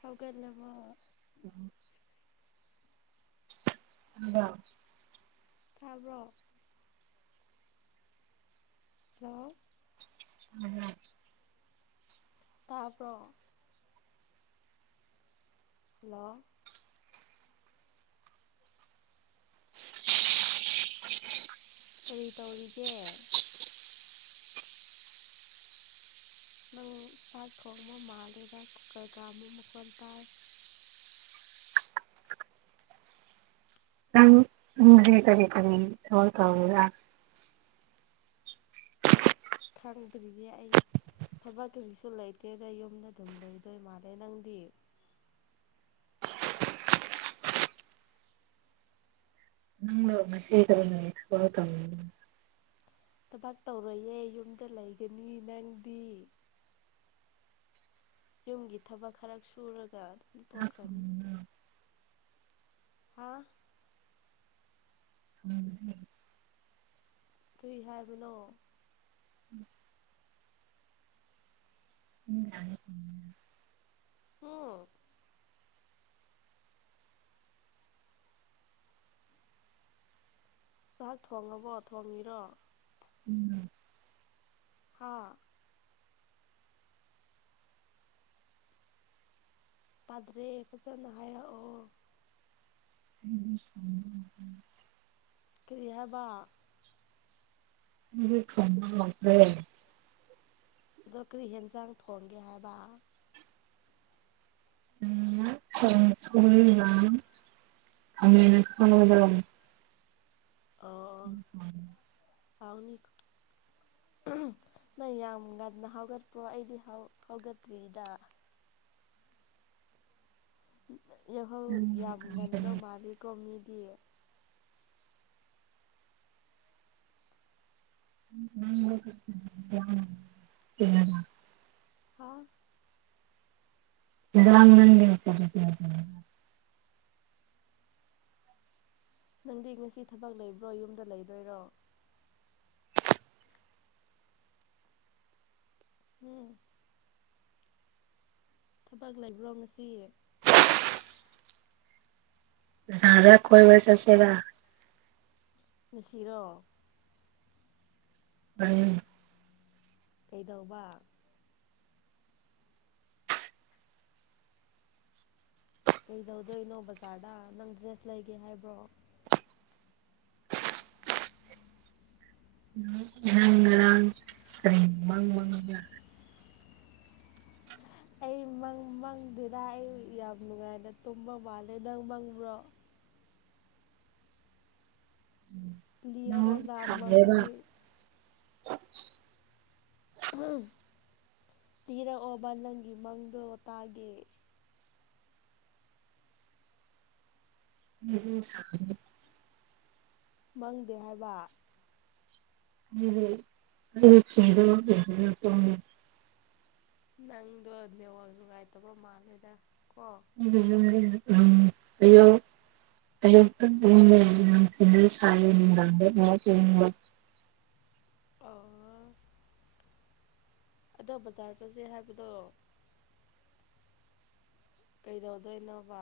ꯍꯧꯒꯠꯂꯕꯣ ꯎꯝ [inaudible] ꯇꯥꯕ꯭ꯔꯣ ꯍꯜꯂꯣ ꯎꯝ [inaudible] ꯇꯥꯕ꯭ꯔꯣ ꯍꯜꯂꯣ ꯀꯔꯤ ꯇꯧꯔꯤꯒꯦ ꯅꯪ ꯆꯥꯛ ꯊꯣꯡꯕ ꯃꯥꯜꯂꯦꯗ ꯀꯨꯀꯥꯔ ꯀꯥꯝꯕ ꯃꯈꯣꯟ ꯇꯥꯏ ꯅꯪ ꯌꯨꯝꯒꯤ ꯀꯔꯤ ꯀꯔꯤ ꯊꯕꯛ ꯇꯧꯔꯤꯔꯥ ꯈꯪꯗ꯭ꯔꯤꯌꯦ ꯑꯩ ꯊꯕꯛ ꯀꯔꯤꯁꯨ ꯂꯩꯇꯦꯗ ꯌꯨꯝꯗ ꯑꯗꯨꯝ ꯂꯩꯗꯣꯏ ꯃꯥꯜꯂꯦ ꯅꯪꯗꯤ [unintelligible] [unintelligible] [unintelligible] ꯊꯕꯛ ꯇꯧꯔꯣꯏꯌꯦ ꯌꯨꯝꯗ ꯂꯩꯒꯅꯤ ꯅꯪꯗꯤ ꯌꯨꯝꯒꯤ ꯊꯕꯛ ꯈꯔ ꯁꯨꯔꯒ ꯑꯗꯨꯝ ꯆꯥꯛ ꯇꯣꯛꯈ꯭ꯔꯅꯤ ꯊꯣꯡꯉꯤꯔꯣ ꯍꯥꯥ ꯎꯝ [unintelligible] ꯀꯔꯤ ꯍꯥꯏꯕꯅꯣ ꯎꯝ [inaudible] [inaudible] ꯍꯨꯝ ꯆꯥꯛ ꯊꯣꯡꯉꯕꯣ ꯊꯣꯡꯉꯤꯔꯣ [inaudible] ꯍꯥꯥ ꯇꯥꯗ꯭ꯔꯦ ꯐꯖꯟꯅ ꯍꯥꯏꯔꯛꯑꯣ ꯎꯝ ꯀꯔꯤ ꯍꯥꯏꯕ ꯍꯧꯖꯤꯛ ꯊꯣꯡꯕ ꯂꯣꯏꯈ꯭ꯔꯦ ꯑꯗꯣ ꯀꯔꯤ ꯌꯦꯟꯖꯥꯡ ꯊꯣꯡꯒꯦ ꯍꯥꯏꯕ [unintelligible] ꯑꯣ ꯏꯟꯖꯥꯡ ꯍꯥꯎꯅꯤ ꯅꯣꯏ ꯌꯥꯝ ꯉꯟꯅ ꯍꯧꯒꯠꯄ꯭ꯔꯣ ꯑꯩꯗꯤ ꯍꯧꯒꯠꯇ꯭ꯔꯤꯗ ꯌꯥꯍꯧ ꯌꯥꯝ ꯉꯟꯕ ꯃꯥꯜꯂꯤꯀꯣ ꯃꯤꯗꯤ ꯎ ꯍꯥ [unintelligible] ꯅꯪꯗꯤ ꯉꯁꯤ ꯊꯕꯛ ꯂꯩꯕ꯭ꯔꯣ ꯌꯨꯝꯗ ꯂꯩꯗꯣꯏꯔꯣ ꯍꯝ ꯊꯕꯛ ꯂꯩꯕ꯭ꯔꯣ ꯉꯁꯤ ꯁꯥꯔ ꯗ ꯀꯣꯏꯕ ꯆꯠꯁꯦꯕ ꯉꯁꯤꯔꯣ ꯎꯝ ꯀꯩꯗꯧꯕ ꯀꯩꯗꯧꯗꯣꯏꯅꯣ ꯕꯖꯥꯔꯗ ꯅꯪ ꯗ꯭ꯔꯦꯁ ꯂꯩꯒꯦ ꯍꯥꯏꯕ꯭ꯔꯣ ꯅꯪ ꯉꯔꯥꯡ ꯀꯩ [unintelligible] ꯑꯩ ꯃꯪ ꯃꯪꯗꯦꯗ ꯑꯩ ꯌꯥꯝ ꯅꯨꯡꯉꯥꯏꯅ ꯇꯨꯝꯕ ꯃꯥꯜꯂꯦ ꯅꯪ ꯃꯪꯕ꯭ꯔꯣ ꯂꯌꯥ ꯅꯪ ꯑꯣꯔꯗꯥꯕ ꯁꯥꯏꯌꯦꯕ ꯃꯒꯗꯤ ꯇꯤꯔꯛꯑꯣꯕ ꯅꯪꯒꯤ ꯃꯪꯗꯣ ꯇꯥꯒꯦ ꯎꯝ ꯁ ꯃꯪꯗꯦ ꯍꯥꯏꯕ [unintelligible] ꯅꯪꯗꯣ ꯅꯤꯋꯥꯛ ꯅꯨꯡꯉꯥꯏꯇꯕ ꯃꯥꯜꯂꯦꯗ ꯀꯣ ꯎꯝ ꯑꯩ [unintelligible] [unintelligible] ꯑꯧ ꯑꯗꯣ ꯕꯖꯥꯔ ꯆꯠꯁꯦ ꯍꯥꯏꯕꯗꯣ ꯀꯩꯗꯧꯗꯣꯏꯅꯣꯕ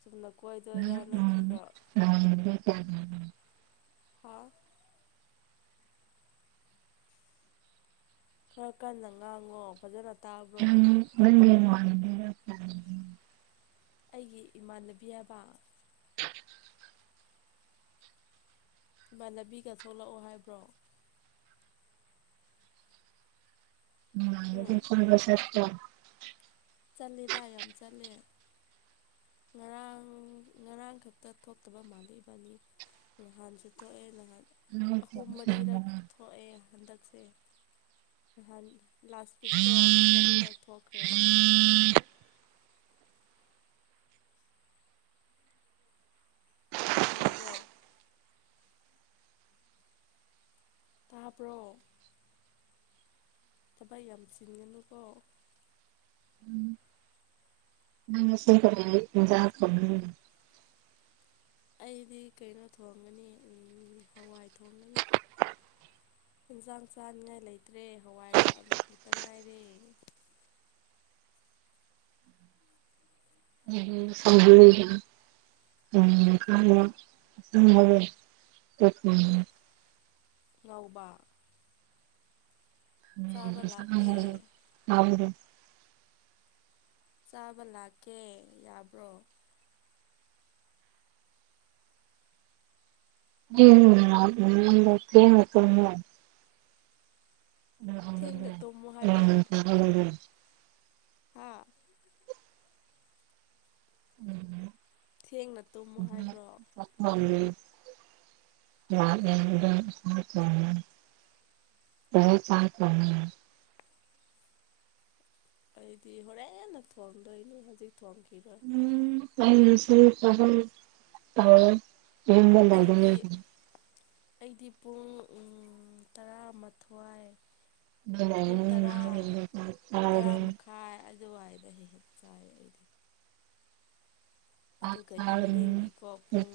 ꯆꯨꯝꯅ ꯀꯣꯏꯗꯣꯏꯔꯥ ꯅꯪ ꯎꯝ ꯅꯠꯇ꯭ꯔꯒ ꯅꯃꯥꯟꯅꯕꯤ ꯀꯌꯥ ꯂꯩꯒꯦ ꯍꯥ ꯈꯔ ꯀꯟꯅ ꯉꯥꯡꯉꯣ ꯐꯖꯅ ꯇꯥꯕ꯭ꯔꯣ ꯅꯪ ꯌꯦꯡꯉꯣ ꯍꯥꯏꯕꯅꯤ ꯑꯩꯒꯤ ꯏꯃꯥꯟꯅꯕꯤ ꯍꯥꯏꯕ ꯏꯃꯥꯟꯅꯕꯤꯒ ꯊꯣꯛꯂꯛꯑꯣ ꯍꯥꯏꯕ꯭ꯔꯣ ꯎꯝ [unintelligible] ꯁꯦꯇ꯭ꯔꯥ ꯆꯠꯂꯦꯗ ꯌꯥꯝ ꯆꯠꯂꯦ ꯉꯔꯥꯡ ꯉꯔꯥꯡ ꯈꯛꯇ ꯊꯣꯛꯇꯕ ꯃꯥꯂꯦ ꯏꯕꯅꯤ ꯅꯍꯥꯟꯁꯨ ꯊꯣꯛꯑꯦ ꯅꯍꯥꯟ ꯅꯪ ꯑꯍꯨꯝ ꯃꯔꯤꯔꯛ ꯊꯣꯛꯑꯦ ꯍꯟꯗꯛꯁꯦ ꯅꯍꯥꯟ ꯂꯥꯁ ꯋꯤꯛꯇꯣ ꯑꯍꯨꯝ ꯃꯔꯤꯔꯛ ꯊꯣꯛꯈ꯭ꯔꯦꯕ ꯇꯥꯕ꯭ꯔꯣ ꯇꯥꯕ꯭ꯔꯣ ꯊꯕꯩ ꯌꯥꯝ ꯆꯤꯟꯒꯅꯨꯀꯣ ꯅꯪ [unintelligible] ꯑꯩꯗꯤ ꯀꯩꯅꯣ ꯊꯣꯡꯒꯅꯤ ꯎꯝ ꯍꯋꯥꯏ ꯊꯣꯡꯒꯅꯤ ꯍꯦꯟꯖꯥꯡ ꯆꯥꯅꯤꯡꯉꯥꯏ ꯂꯩꯇ꯭ꯔꯦ ꯍꯋꯥꯏꯒ ꯑꯥꯂꯨ ꯈꯛꯇ ꯉꯥꯏꯔꯦ [unintelligible] ꯎꯝ [unintelligible] ꯉꯧꯕ ꯆꯥꯕ ꯂꯥꯛꯀꯦ ꯎꯝ [unintelligible] ꯆꯥꯕ ꯂꯥꯛꯀꯦ ꯌꯥꯕ꯭ꯔꯣ [unintelligible] ꯊꯦꯡꯅ ꯇꯨꯝꯃꯣ ꯊꯦꯡꯅ ꯇꯨꯝꯃꯨ ꯍꯥꯏꯕ [unintelligible] ꯍꯥꯥ ꯊꯦꯡꯅ ꯇꯨꯝꯃꯨ ꯍꯥꯏꯕ꯭ꯔꯣ [unintelligible] [unintelligible] ꯗꯥꯏꯔꯦꯛ ꯆꯥꯛ ꯊꯣꯡꯉꯦ ꯑꯩꯗꯤ ꯍꯣꯔꯦꯟꯅ ꯊꯣꯡꯗꯣꯏꯅꯤ ꯍꯧꯖꯤꯛ ꯊꯣꯡꯈꯤꯔꯣꯏ ꯎꯝ ꯅꯪꯒꯤꯁꯨ [unintelligible] ꯇꯧꯋꯦ ꯑꯩꯗꯤ ꯑꯩꯗꯤ ꯄꯨꯡ ꯎꯝ ꯇꯔꯥꯃꯊ꯭ꯋꯥꯏ ꯁꯤꯗ ꯂꯩꯒꯅꯤ [unintelligible] ꯍꯥꯏ ꯑꯗꯨꯋꯥꯏꯗ ꯍꯦꯛ ꯍꯦꯛ ꯆꯥꯏ ꯑꯩꯗꯤ ꯑꯗꯨꯒ ꯏꯚꯤꯅꯤꯡꯒꯤꯀꯣ ꯄꯨꯡ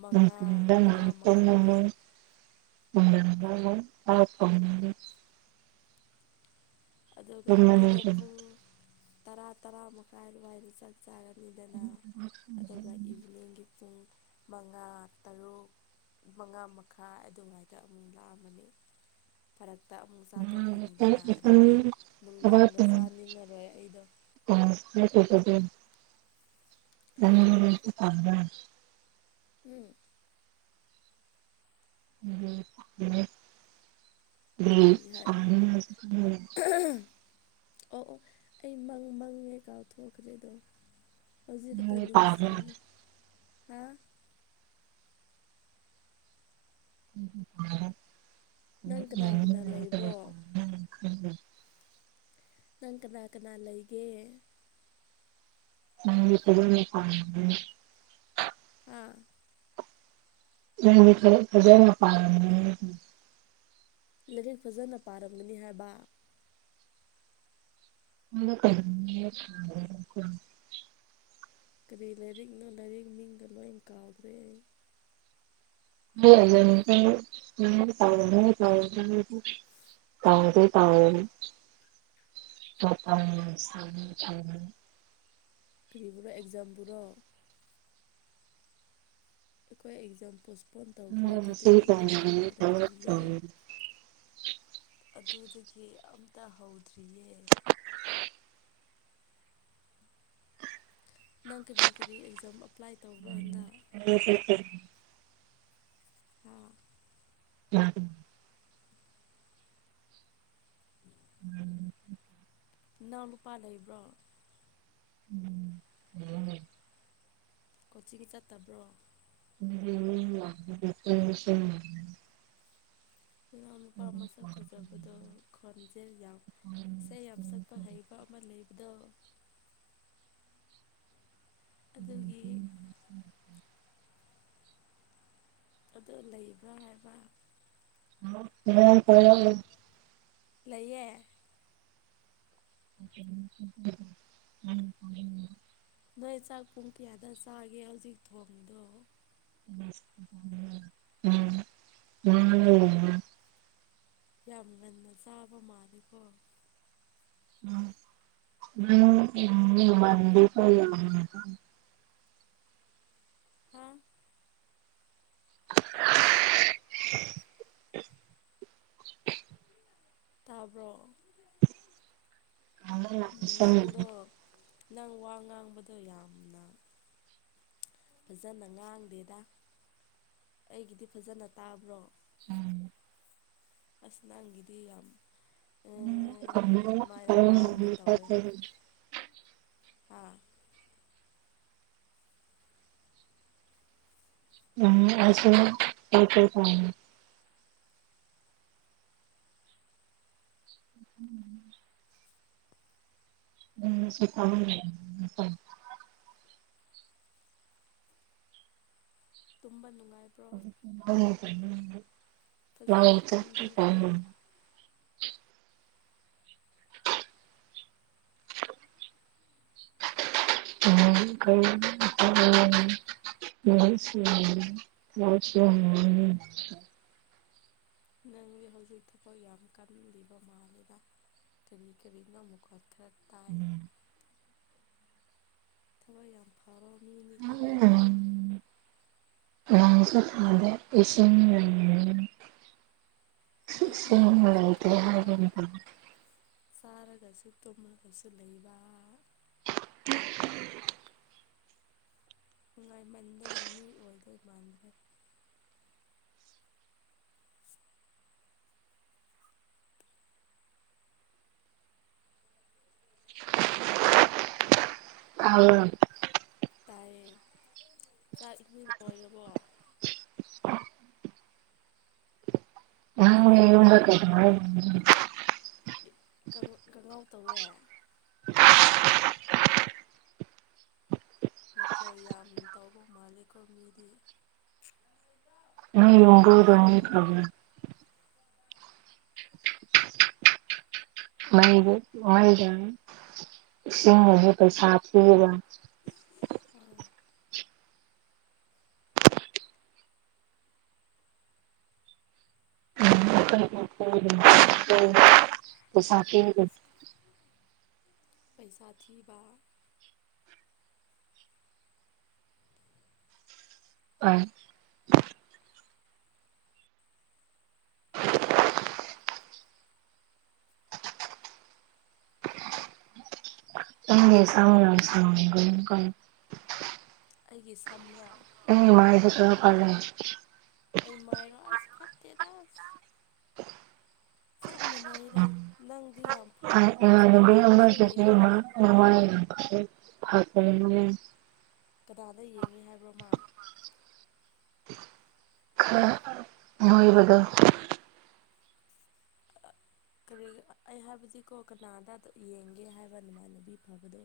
ꯃꯉꯥ ꯃꯉꯥ ꯃꯈꯥꯏ [inaudible] [unintelligible] ꯑꯗꯨꯒ ꯑꯩꯗꯣ ꯄꯨꯡ ꯇꯔꯥ ꯇꯔꯥ ꯃꯈꯥꯏ ꯑꯗꯨꯋꯥꯏꯗ ꯆꯠ ꯆꯥꯔꯅꯤꯗꯅ ꯑꯗꯨꯒ ꯏꯚꯤꯅꯤꯡꯒꯤ ꯄꯨꯡ ꯃꯉꯥ ꯇꯔꯨꯛ ꯃꯉꯥ ꯃꯈꯥꯏ ꯑꯗꯨꯋꯥꯏꯗ ꯑꯃꯨꯛ ꯂꯥꯛꯑꯃꯅꯤ ꯐꯔꯛꯇ ꯑꯃꯨꯛ ꯆꯥꯊꯣꯛꯈ꯭ꯔꯅꯤꯗꯅ ꯑꯗꯨꯗꯤ ꯅꯨꯡꯗꯥꯡꯗ ꯆꯥꯅꯤꯡꯉꯔꯣꯏ ꯑꯩꯗꯣ ꯎꯝ ꯅꯪ ꯍꯥ ꯀꯩꯗꯧꯒꯦ [unintelligible] ꯎꯝ ꯀꯔꯤ ꯍꯥꯏ [unintelligible] ꯑꯣ ꯑꯣ ꯑꯩ ꯃꯪ ꯃꯪꯉꯦ ꯀꯥꯎꯊꯣꯛꯈ꯭ꯔꯦꯗꯣ ꯍꯧꯖꯤꯛ ꯈꯛꯇ ꯅꯤꯡꯁꯤꯡꯉꯦ ꯍꯥ [unintelligible] ꯅꯪ ꯀꯅꯥ ꯀꯅꯥ ꯂꯩꯕ꯭ꯔꯣ [unintelligible] ꯅꯪ ꯀꯅꯥ ꯀꯅꯥ ꯂꯩꯒꯦ [unintelligible] ꯍꯥꯥ ꯅꯪꯗꯤ ꯈꯔ ꯐꯖꯅ ꯄꯥꯔꯝꯒꯅꯤ ꯂꯥꯏꯔꯤꯛ ꯐꯖꯅ ꯄꯥꯔꯝꯒꯅꯤ ꯍꯥꯏꯕ [unintelligible] ꯀꯔꯤ ꯂꯥꯏꯔꯤꯛꯅꯣ ꯂꯥꯏꯔꯤꯛ ꯃꯤꯡꯒ ꯂꯣꯏꯟ ꯀꯥꯎꯈ꯭ꯔꯦ ꯑꯩ [unintelligible] ꯇꯥꯎꯔꯅꯤ [unintelligible] ꯀꯔꯤꯕꯨꯔ ꯑꯦꯛꯖꯥꯝ ꯕꯨꯔꯣ ꯑꯩꯈꯣꯏ ꯑꯦꯛꯖꯥꯝ ꯄꯣꯁꯄꯣꯟ ꯇꯧꯈ꯭ꯔꯦ ꯉꯁꯤ ꯑꯗꯨꯗꯒꯤ ꯑꯝꯇ ꯇꯧꯒꯅꯤ ꯊꯕꯛ ꯍꯥꯏꯔꯛꯇ꯭ꯔꯤꯌꯦ ꯇꯧꯒꯅꯤ ꯑꯗꯨꯗꯒꯤ ꯑꯝꯇ ꯍꯧꯗ꯭ꯔꯤꯌꯦ ꯅꯪ ꯀꯔꯤ ꯀꯔꯤ ꯑꯦꯛꯖꯥꯝ ꯑꯦꯄ꯭ꯂꯥꯏ ꯇꯧꯕ꯭ꯔꯣ ꯍꯟꯗꯛ ꯑꯦ ꯃꯦ ꯁꯤ ꯒꯤ ꯍꯥꯥ ꯅꯥꯒꯅꯨ ꯎꯝ ꯏꯅꯥꯎ ꯂꯨꯄꯥ ꯂꯩꯕ꯭ꯔꯣ ꯎꯝ ꯂꯩꯌꯦ ꯂꯩꯌꯦ ꯀꯣꯆꯤꯡ ꯆꯠꯇꯕ꯭ꯔꯣ ꯕꯤꯖꯦꯅꯤ ꯂꯥꯛꯄꯁꯦ ꯁꯦꯝꯖꯨ ꯁꯦꯝꯅ ꯏꯅꯥꯎ ꯅꯨꯄꯥ ꯃꯁꯛ ꯐꯖꯕꯗꯣ ꯈꯣꯟꯖꯦ ꯌꯥꯝ ꯏꯁꯩ ꯌꯥꯝ ꯁꯛꯄ ꯍꯩꯕ ꯃ ꯂꯩꯕꯗꯣ ꯑꯗꯨꯒꯤ ꯑꯗꯨ ꯂꯩꯕ꯭ꯔꯥ ꯍꯥꯏꯕ ꯍꯜꯂꯣ ꯏꯅꯥꯎ ꯅꯨꯄꯥꯔꯣ ꯂꯩꯌꯦ [unintelligible] ꯅꯣꯏ ꯆꯥꯛ ꯄꯨꯡ ꯀꯌꯥꯗ ꯆꯥꯒꯦ ꯍꯧꯖꯤꯛ ꯊꯣꯡꯉꯤꯗꯣ [unintelligible] ꯌꯥꯝ ꯉꯟꯅ ꯆꯥꯕ ꯃꯥꯂꯦꯀꯣ [unintelligible] ꯃꯟꯗꯦꯀꯣ ꯌꯥꯝꯅꯀꯣ ꯍꯥꯥ [unintelligible] ꯇꯥꯕ꯭ꯔꯣ ꯅꯣꯡꯁꯨ ꯅꯪꯗꯣ ꯅꯪ ꯋꯥ ꯉꯥꯡꯕꯗꯣ ꯌꯥꯝꯅ ꯐꯖꯅ ꯉꯥꯡꯗꯦꯗ ꯑꯩꯒꯤꯗꯤ ꯐꯖꯅ ꯇꯥꯕ꯭ꯔꯣ ꯎꯝ ꯑꯁ ꯅꯪꯒꯤꯗꯤ ꯌꯥꯝ [unintelligible] ꯑꯗꯨꯃꯥꯏꯅ ꯃꯥꯡꯒꯦ ꯇꯧꯋꯦ ꯍꯥꯥ ꯎꯝ ꯑꯩꯁꯨ ꯌꯨꯝ ꯀꯩꯪꯀꯩ ꯄꯥꯜꯂꯦ ꯎꯝ [unintelligible] ꯇꯨꯝꯕ ꯅꯨꯡꯉꯥꯏ [unintelligible] ꯐꯖꯅ ꯂꯥꯡꯇꯀꯤ ꯄꯥꯡ ꯇꯨꯝꯕꯤꯕ꯭ꯔꯣ [unintelligible] [unintelligible] ꯅꯪꯗꯤ ꯍꯧꯖꯤꯛ ꯊꯕꯛ ꯌꯥꯝ ꯀꯜꯂꯤꯕ ꯃꯥꯜꯂꯦꯗ ꯀꯔꯤ ꯀꯔꯤꯅꯣ ꯑꯃꯨꯛꯀ ꯈꯔ ꯇꯥꯏ ꯊꯕꯛ ꯌꯥꯝ ꯐꯕ ꯃꯤꯅꯤꯀꯣ ꯅꯪꯗꯤ ꯅꯪꯁꯨ ꯐꯔꯦ ꯏꯁꯤꯡ [unintelligible] ꯑꯩꯈꯣꯏꯗꯤ ꯏꯁꯤꯡ ꯌꯥꯍꯧꯁꯨ ꯂꯩꯇ꯭ꯔꯦ ꯊꯦꯡꯕ ꯍꯥꯏꯕꯅꯤꯕ ꯆꯥꯔꯒꯁꯨ ꯇꯨꯝꯂꯒꯁꯨ ꯂꯩꯕ [unintelligible] ꯅꯨꯡꯉꯥꯏꯃꯟꯗꯅ ꯃꯤ ꯑꯣꯏꯗꯣꯏ ꯃꯥꯟꯗ꯭ꯔꯦ [inaudible] ꯇꯥꯕ꯭ꯔꯣ ꯇꯥꯏꯌꯦ ꯆꯥꯛ ꯏꯁꯤꯡ ꯂꯣꯢꯔꯕꯣ ꯆꯥꯛ ꯂꯣꯏꯔꯕꯣ [unintelligible] ꯀꯪ ꯀꯪꯉꯧ ꯇꯧꯋꯦ ꯃꯊꯦꯜ ꯌꯥꯝ ꯇꯧꯕ ꯃꯥꯜꯂꯤꯀꯣ ꯃꯤꯗꯤ ꯍꯥꯎꯔꯅꯤꯀꯣ [unintelligible] [unintelligible] ꯏꯁꯤꯡ ꯑꯃꯨꯛ ꯄꯩꯁꯥ ꯊꯤꯔꯒ ꯎꯝ ꯎꯝ [unintelligible] ꯄꯩꯁꯥ ꯄꯤꯔꯣꯏ ꯄꯩꯁꯥ ꯊꯤꯕ ꯑꯥꯏ ꯅꯪꯒꯤ ꯁꯝ ꯌꯥꯝ ꯁꯥꯡꯉꯝꯒꯅꯤꯀꯣ ꯑꯩꯒꯤ ꯁꯝꯔꯣ ꯃꯥꯏꯖꯦ ꯈꯔꯥ ꯐꯔꯦ ꯑꯩ ꯃꯥꯏꯔꯣ ꯑꯁ ꯐꯠꯇꯦꯗ ꯆꯞ ꯃꯥꯟꯅꯩꯗ ꯎꯝ ꯅꯪꯗꯤ ꯌꯥꯝ ꯐꯔꯦꯀꯣ ꯑꯁ ꯅꯪꯗꯤ ꯏꯃꯥꯟꯅꯕꯤ ꯀꯔꯤꯁꯨ ꯑꯃꯗꯨꯁꯨ ꯂꯩꯇ꯭ꯔꯦꯗ [unintelligible] ꯀꯗꯥꯗ ꯌꯦꯡꯉꯤ ꯍꯥꯏꯕ꯭ꯔꯣ ꯃꯥ ꯈꯔ ꯅꯣꯏꯕꯗꯣ ꯀꯔꯤ ꯑꯩ ꯍꯥꯏꯕꯗꯤꯀꯣ ꯀꯅꯥꯗ ꯀꯔꯤ ꯌꯦꯡꯒꯦ ꯍꯥꯏꯕ ꯅꯃꯥꯟꯅꯕꯤ ꯐꯕꯗꯣ